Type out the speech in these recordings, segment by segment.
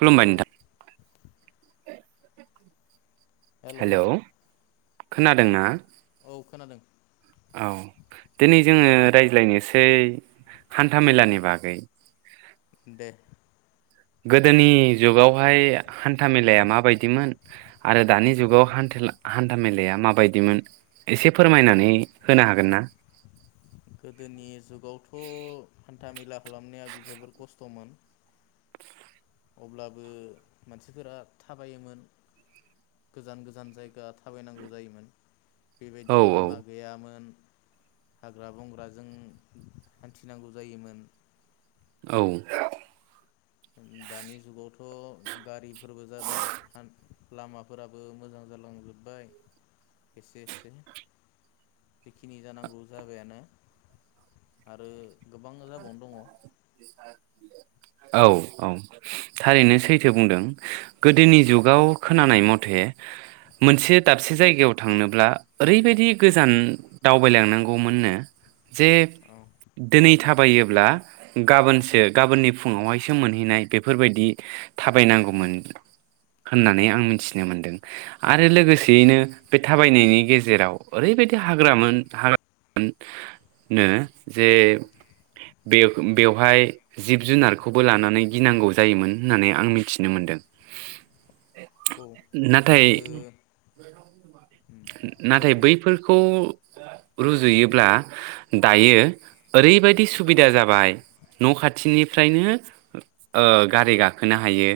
खुलुमबाय हेलौ नोंथां। हेलौ। खोनादोंना? औ खोनादों। औ दिनै जोङो रायज्लायनोसै हान्था मेलानि बागै। दे। गोदोनि जुगावहाय हान्था मेलाया माबायदिमोन आरो दानि जुगाव हान्था मेलाया माबायदिमोन एसे फोरमायनानै होनो हागोन ना। गोदोनि जुगावथ हान्था मेला खालामनाया जोबोर खस्थमोन। अब्लाबो मानसिफोरा थाबायोमोन गोजान गोजान जायगा थाबायनांगौ जायोमोन। औ बेबायदि औ लामा गैयामोन। हाग्रा बंग्राजों हान्थिनांगौ जायोमोन। औ। दानि जुगावथ' गारिफोरबो जाबाय लामाफोराबो मोजां जालांजोबबाय एसे एसे जिखिनि जानांगौ जाबायानो आरो गोबां जाबावनो दङ। औ औ थारैनो सैथो बुंदों। गोदोनि जुगाव खोनानाय मथे। मोनसे दाबसे जायगायाव थांनोब्ला ओरैबायदि गोजान दावबायलांनांगौमोननो। जे दिनै। थाबायोब्ला गाबोनसो गाबोननि फुङावहायसो मोनहैनाय बेफोर बायदि थाबाय नांगौमोन होननानै आं मिथिनो मोनदों आरो लोगोसेयैनो बे थाबायनायनि गेजेराव ओरैबायदि हाग्रामोन हाग्रानो जे बे बेवहाय जिब जुनारखौबो लानानै गिनांगौ जायोमोन होननानै आं मिथिनो मोनदों। औ नाथाय गोजो दे नाथाय बुं बैफोरखौ रुजुयोब्ला दायो ओरै बायदि। सुबिदा जाबाय न'खाथिनिफ्रायनो गारि गाखोनो हायो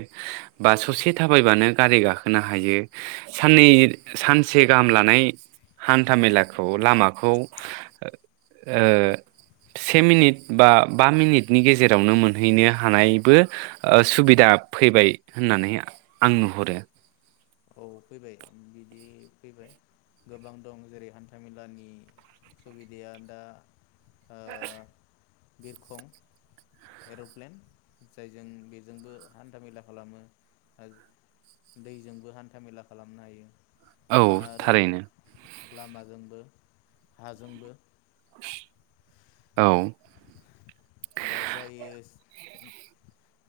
बा ससे थाबायबानो गारि गाखोनो हायो साननै सानसे गाहाम लानाय हान्था मेलाखौ लामाखौ ओ से मिनिट। बा बा मिनिटनि गेजेरावनो मोनहैनो हानायबो सुबिदा फैबाय होननानै आं नुहरो। औ फैबाय बिदि फैबाय गोबां दं जेरै हान्था मेलानि सुबिदाया दा। ओ। बिरखं एरप्लेन जायजों बेजोंबो हान्था मेला खालामो दैजोंबो हान्था हान्थामेला खालामनो हायो। औ आरो थारैनो। लामाजोंबो हाजोंबो। औ। दा जायो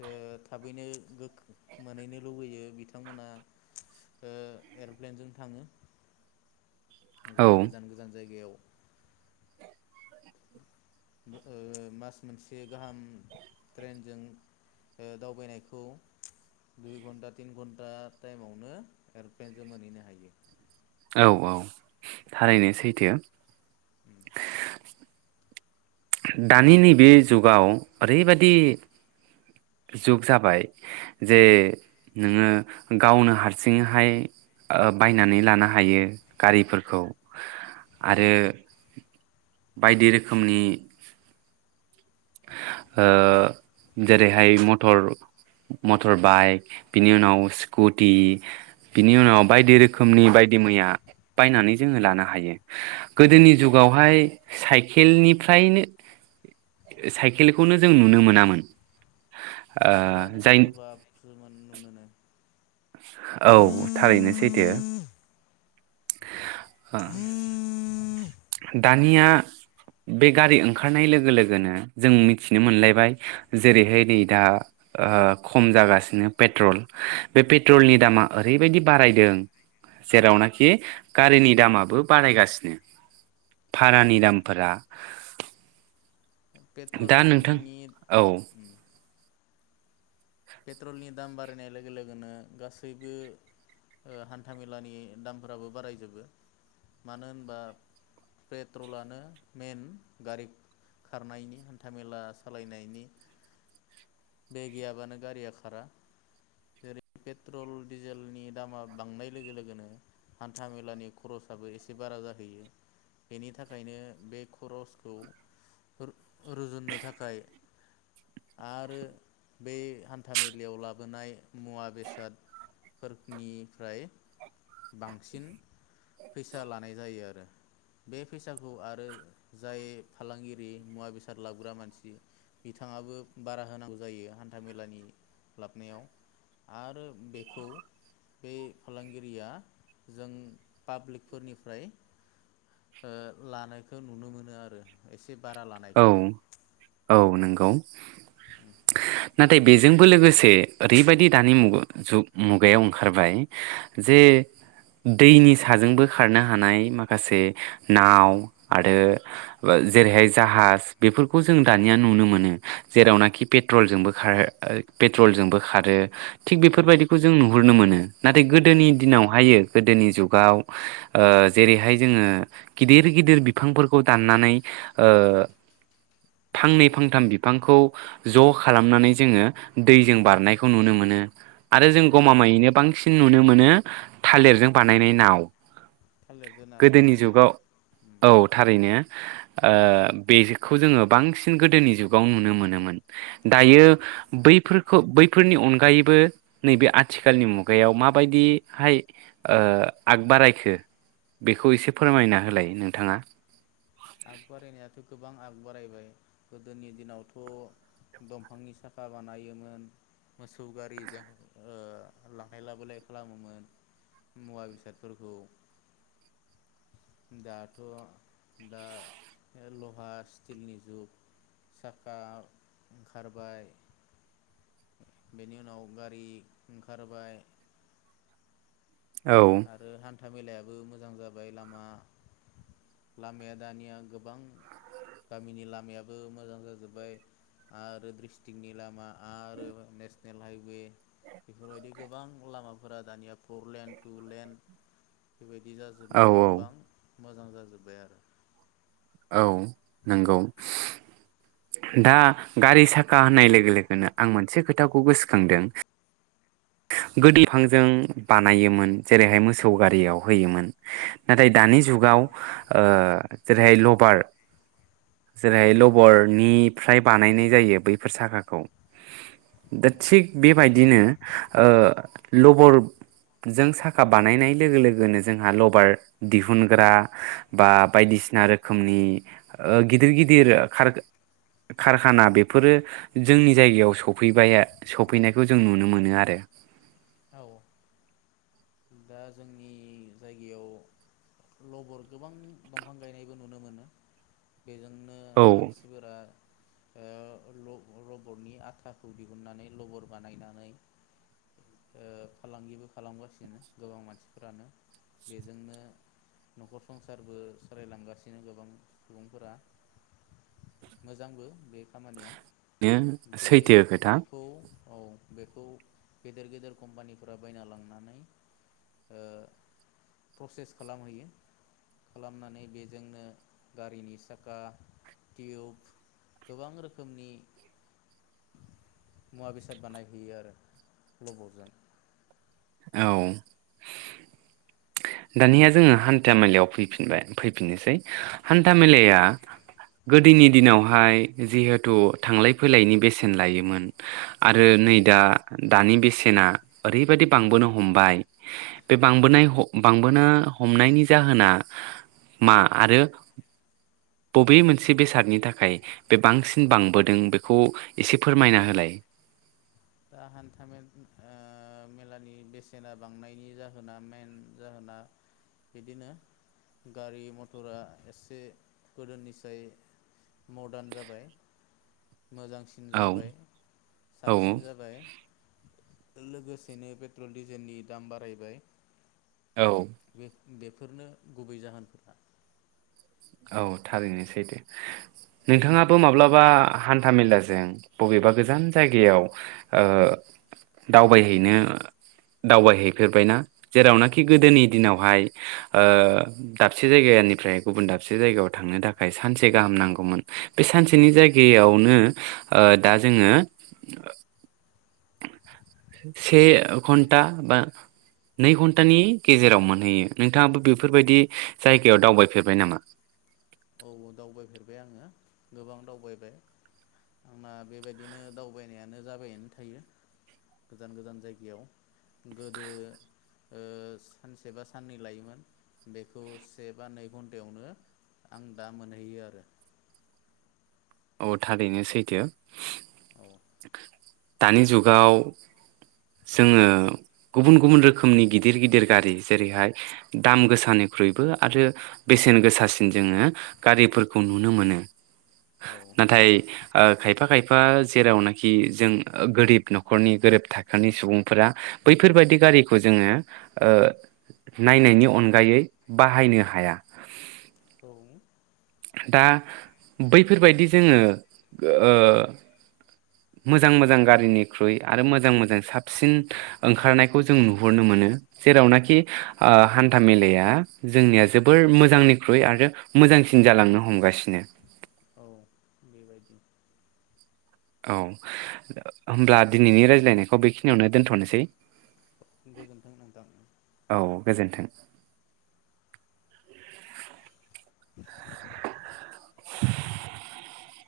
ओ थाबैनो गो मोनहैनो लुबैयो बिथांमोना एरप्लेनजों थाङो। औ जेरै गोजान गोजान जायगायाव। ओ मास मोनसे गाहाम ट्रेनजों ओ दावबायनायखौ दुइ घन्टा तिन घन्टा टाइमावनो एरप्लेनजों मोनहैनो हायो। औ औ थारैनो सैथो। दानि नैबे जुगाव ओरै बायदि जुग जाबाय जे नोङो गावनो हारसिंहाय ओ बायनानै लानो हायो गारिफोरखौ औ आरो बायदि रोखोमनि ओ जेरैहाय मटर मटर बाइक बिनि उनाव स्कुटि बिनि उनाव बायदि रोखोमनि बायदि मैया बायनानै जोङो लानो हायो गोदोनि औ जुगावहाय साइकेलनिफ्रायनो साइकेलखौनो जों नुनो मोनामोन। ओ साइकेलानो जाय [unintelligible] औ थारैनो सैथो। [unintelligible] दानिया बे गारि ओंखारनाय लोगो लोगोनो जों मिथिनो मोनलायबाय जेरैहाय नै दा ओ खम जागासिनो पेट्रल बे पेट्रलनि दामा ओरैबायदि। बारायदों जेरावनाखि गारिनि दामाबो बारायगासिनो। भारानि दामफोरा दा नोंथां पेट्रलनि औ ओम पेट्रलनि नि दाम बारायनाय लोगो लोगोनो गासैबो ओ हान्थामेलानि दामफोराबो बारायजोबो मानो होनबा पेट्रलानो मेन गारि खारनायनि हान्थामेला सालायनायनि बे गैयाबानो। गारिया खारा जेरै- पेट्रल डिजेलनि दामा बांनाय लोगो लोगोनो हान्था मेलानि खरसाबो एसे बारा जाहैयो बेनि थाखायनो बे खरसखौ रु-रुजुननो थाखाय आरो बे हान्था मेलायाव लाबोनाय मुवा बेसादफोरनिफ्राय बांसिन फैसा लानाय जायो आरो बे फैसाखौ आरो जाय फालांगिरि मुवा बेसाद लाबोग्रा मानसि बिथाङाबो बारा होनांगौ जायो हान्था मेलानि लाबोनायाव आरो बेखौ बे फालांगिरिया जों पाब्लिकफोरनिफ्राय ओ लानायखौ नुनो मोनो आरो एसे बे बारा लानायखौ। गौ ना थाय बेजोंबो लोगोसे ओरैबायदि दानि मुग जुग मुगायाव ओंखारबाय जे दैनि साजोंबो खारनो हानाय माखासे नाव आरो औ जेरैहाय जाहाज बेफोरखौ जों दानिया नुनो मोनो जेरावनाखि पेट्रलजोंबो खार पेट्रलजोंबो खारो। थिग औ बेफोरबायदिखौ जों नु हुरनो मोनो। नाथाय औ गोदोनि दिनाव हायो गोदोनि जुगाव ओ जेरैहाय जोङो गिदिर गिदिर बिफांफोरखौ दाननानै ओ औ फांनै फांथाम बिफांखौ ज' खालामनानै जोङो दैजों बारनायखौ नुनो मोनो। आरो जों औ गमामायैनो बांसिन नुनो मोनो थालिरजों बानायनाय नाव। थालिरजों ना गोदोनि बानायनाय ना जुगाव उम औ थारैनो। ओ बेखौ जोङो बांसिन गोदोनि जुगाव नुनो मोनोमोन दायो बैफोरखौ बैफोरनि अनगायैबो नैबे आथिखालनि मुगायाव माबायदिहाय ओ आग बारायखो बेखौ एसे फोरमायना होलाय नोंथाङा आगबाराय नाया थ गोबां आग बारायबाय गोदोनि दिनावथ दंफांनि साखा बानायोमोन मोसौ गारिजों ओ लांलाय लाबोलाय खालामोमोन मुवा बेसादफोरखौ दाथ दा लहा स्टिलनि जुग साखा ओंखारबाय बेनि उनाव गारि ओंखारबाय औ आरो हान्था हान्थाामेलायाबो मोजां जाबाय लामा लामाया दानिया गोबां गामिनि लामायाबो मोजां जाजोब्बाय आरो ड्रिस्टिकनि लामा आरो नेसनेल हाइवे बेफोरबायदि गोबां लामाफोरा दानिया परलेण्ड बेबायदि औ जाजोबनानै औ गोबां मोजां जाजोब्बाय आरो औ नगौ दा गारि साखा होननाय लोगो लोगोनो आं मोनसे खोथाखौ गोसोखांदों गोदो बिफांजों बानायोमोन जेरैहाय मोसौ गारियाव होयोमोन नाथाय दानि अ जुगाव ओ जेरैहाय ल बार जेरैहाय औ लबरनिफ्राय बानायनाय जायो बैफोर साखाखौ दा थिग बेबायदिनो ओ लबरजों साखा बानायनाय लोगो लोगोनो जोंहा लबार दिहुनग्रा बा बायदिसिना रो रोखोमनि ओ गिदिर गिदिर कार कारखाना बेफोरो जोंनि जायगायाव सफैबाय सफैनायखौ जों नुनो मोनो। आरो औ दा जोंनि जायगायाव लबर गोबां दंफां गायनायबो नुनो मोनो। बेजोंनो औ मानसिफोरा ओ ल लबरनि आथाखौ दिहुननानै लबर बानायनानै ओ फालांगिबो खालामगासिनो गोबां मानसिफोरानो बेजोंनो नखर संसारबो सालायलांगासिनो गोबां सुबुंफोरा मोजांबो बे खामानिया बेनो बे सैथो खोथा बेखौ औ बेखौ गेदेर गेदेर कम्पानिफोरा बायना लांनानै ओ प्रसेस खालामहैयो खालामनानै बेजोंनो गारिनि साखा टिउब गोबां रोखोमनि मुवा बेसाद बानायहैयो आरो लबरजों। औ दानिया जोङो हान्था मेलायाव फैफिनबाय फैफिननोसै हान्था मेलाया गोदोनि दिनावहाय जिहेथु थांलाय फैलायनि बेसेन लायोमोन आरो औ नै दा दानि बि सेना ओरैबायदि बांबोनो हमबाय बे बांबोनाय ह बांबोनो हमनायनि जाहोना मा? आरो बबे मोनसे बेसादनि थाखाय बे बांसिन बांबोदों बेखौ एसे फोरमायना होलाय। दा हान्था मे मेलानि बेसेना बांनायनि जाहोना मेेन जाहोना बिदिनो गारि मटरा एसे गोदोनिसाय मदार्न जाबाय मोजांसिन औ जाबाय औ साबसिन बिनो जाबाय लोगोसेनो पेट्रल डिजेलनि दाम बारायबाय औ बे बेफोरनो गुबै जाहोनफोरा औ थारैनो सैथो नोंथाङाबो माब्लाबा हान्था मेलाजों बबेबा गोजान जायगायाव ओ दावबायहैनो दावबायहैफेरबायना जेरावनाखि गोदोनि दिनावहाय ओ दाबसे जायगानिफ्राय गुबुन दाबसे दाबसे जायगायाव थांनो थाखाय सानसे गाहाम नांगौमोन बे सानसेनि जायगायावनो ओ दा जोङो से घन्टा बा नै घन्टानि गेजेराव मोनहैयो नोंथाङाबो बेफोरबायदि जायगायाव दावबायफेरबाय नामा? औ दावबायफेरबाय आङो गोबां दावबायबाय आंना बेबायदिनो दावबायनायानो जाबायनो थायो गोजान गोजान जायगायाव गोदो ओ सानसे बा साननै लायोमोन बेखौ से बा नै घन्टायावनो आं दा मोनहैयो आरो अ थारैनो सैथो औ [unintelligible] दानि जुगाव जोङो गुबुन गुबुन रोखोमनि गिदिर गिदिर गारि जेरैहाय दाम गोसानिख्रुइबो आरो बेसेन गोसासिन जोङो गारिफोरखौ नुनो मोनो। औ नाथाय ओ खाय यफा खायफा जेरावनाखि जों गोरिब नखरनि गोरिब थाखोनि सुबुंफोरा बैफोरबायाददि गारिखौ जोङो ओ नायनायनि अनगायै बाहायनो हाया। औ दा बैफोरबायदि जोङो ओ मोजां मोजां गारिनिख्रुइ आरो मोजां मोजां साबसिन ओंखारनायखौ जों नुहरनो मोनो जेरावनाखि आ हान्था मेलाया जोंनिया जोबोर मोजांनिख्रुइ आरो मोजांसिन जालांनो हमगासिनो। औ बेबायदि औ होमब्ला दिनैनि रायज्लायनायखौ बेखिनियावनो दोनथनोसै। गोजोन्थों नोंथां औ गोजोन्थों। [unintelligible] [inaudible] [inaudible] [inaudible]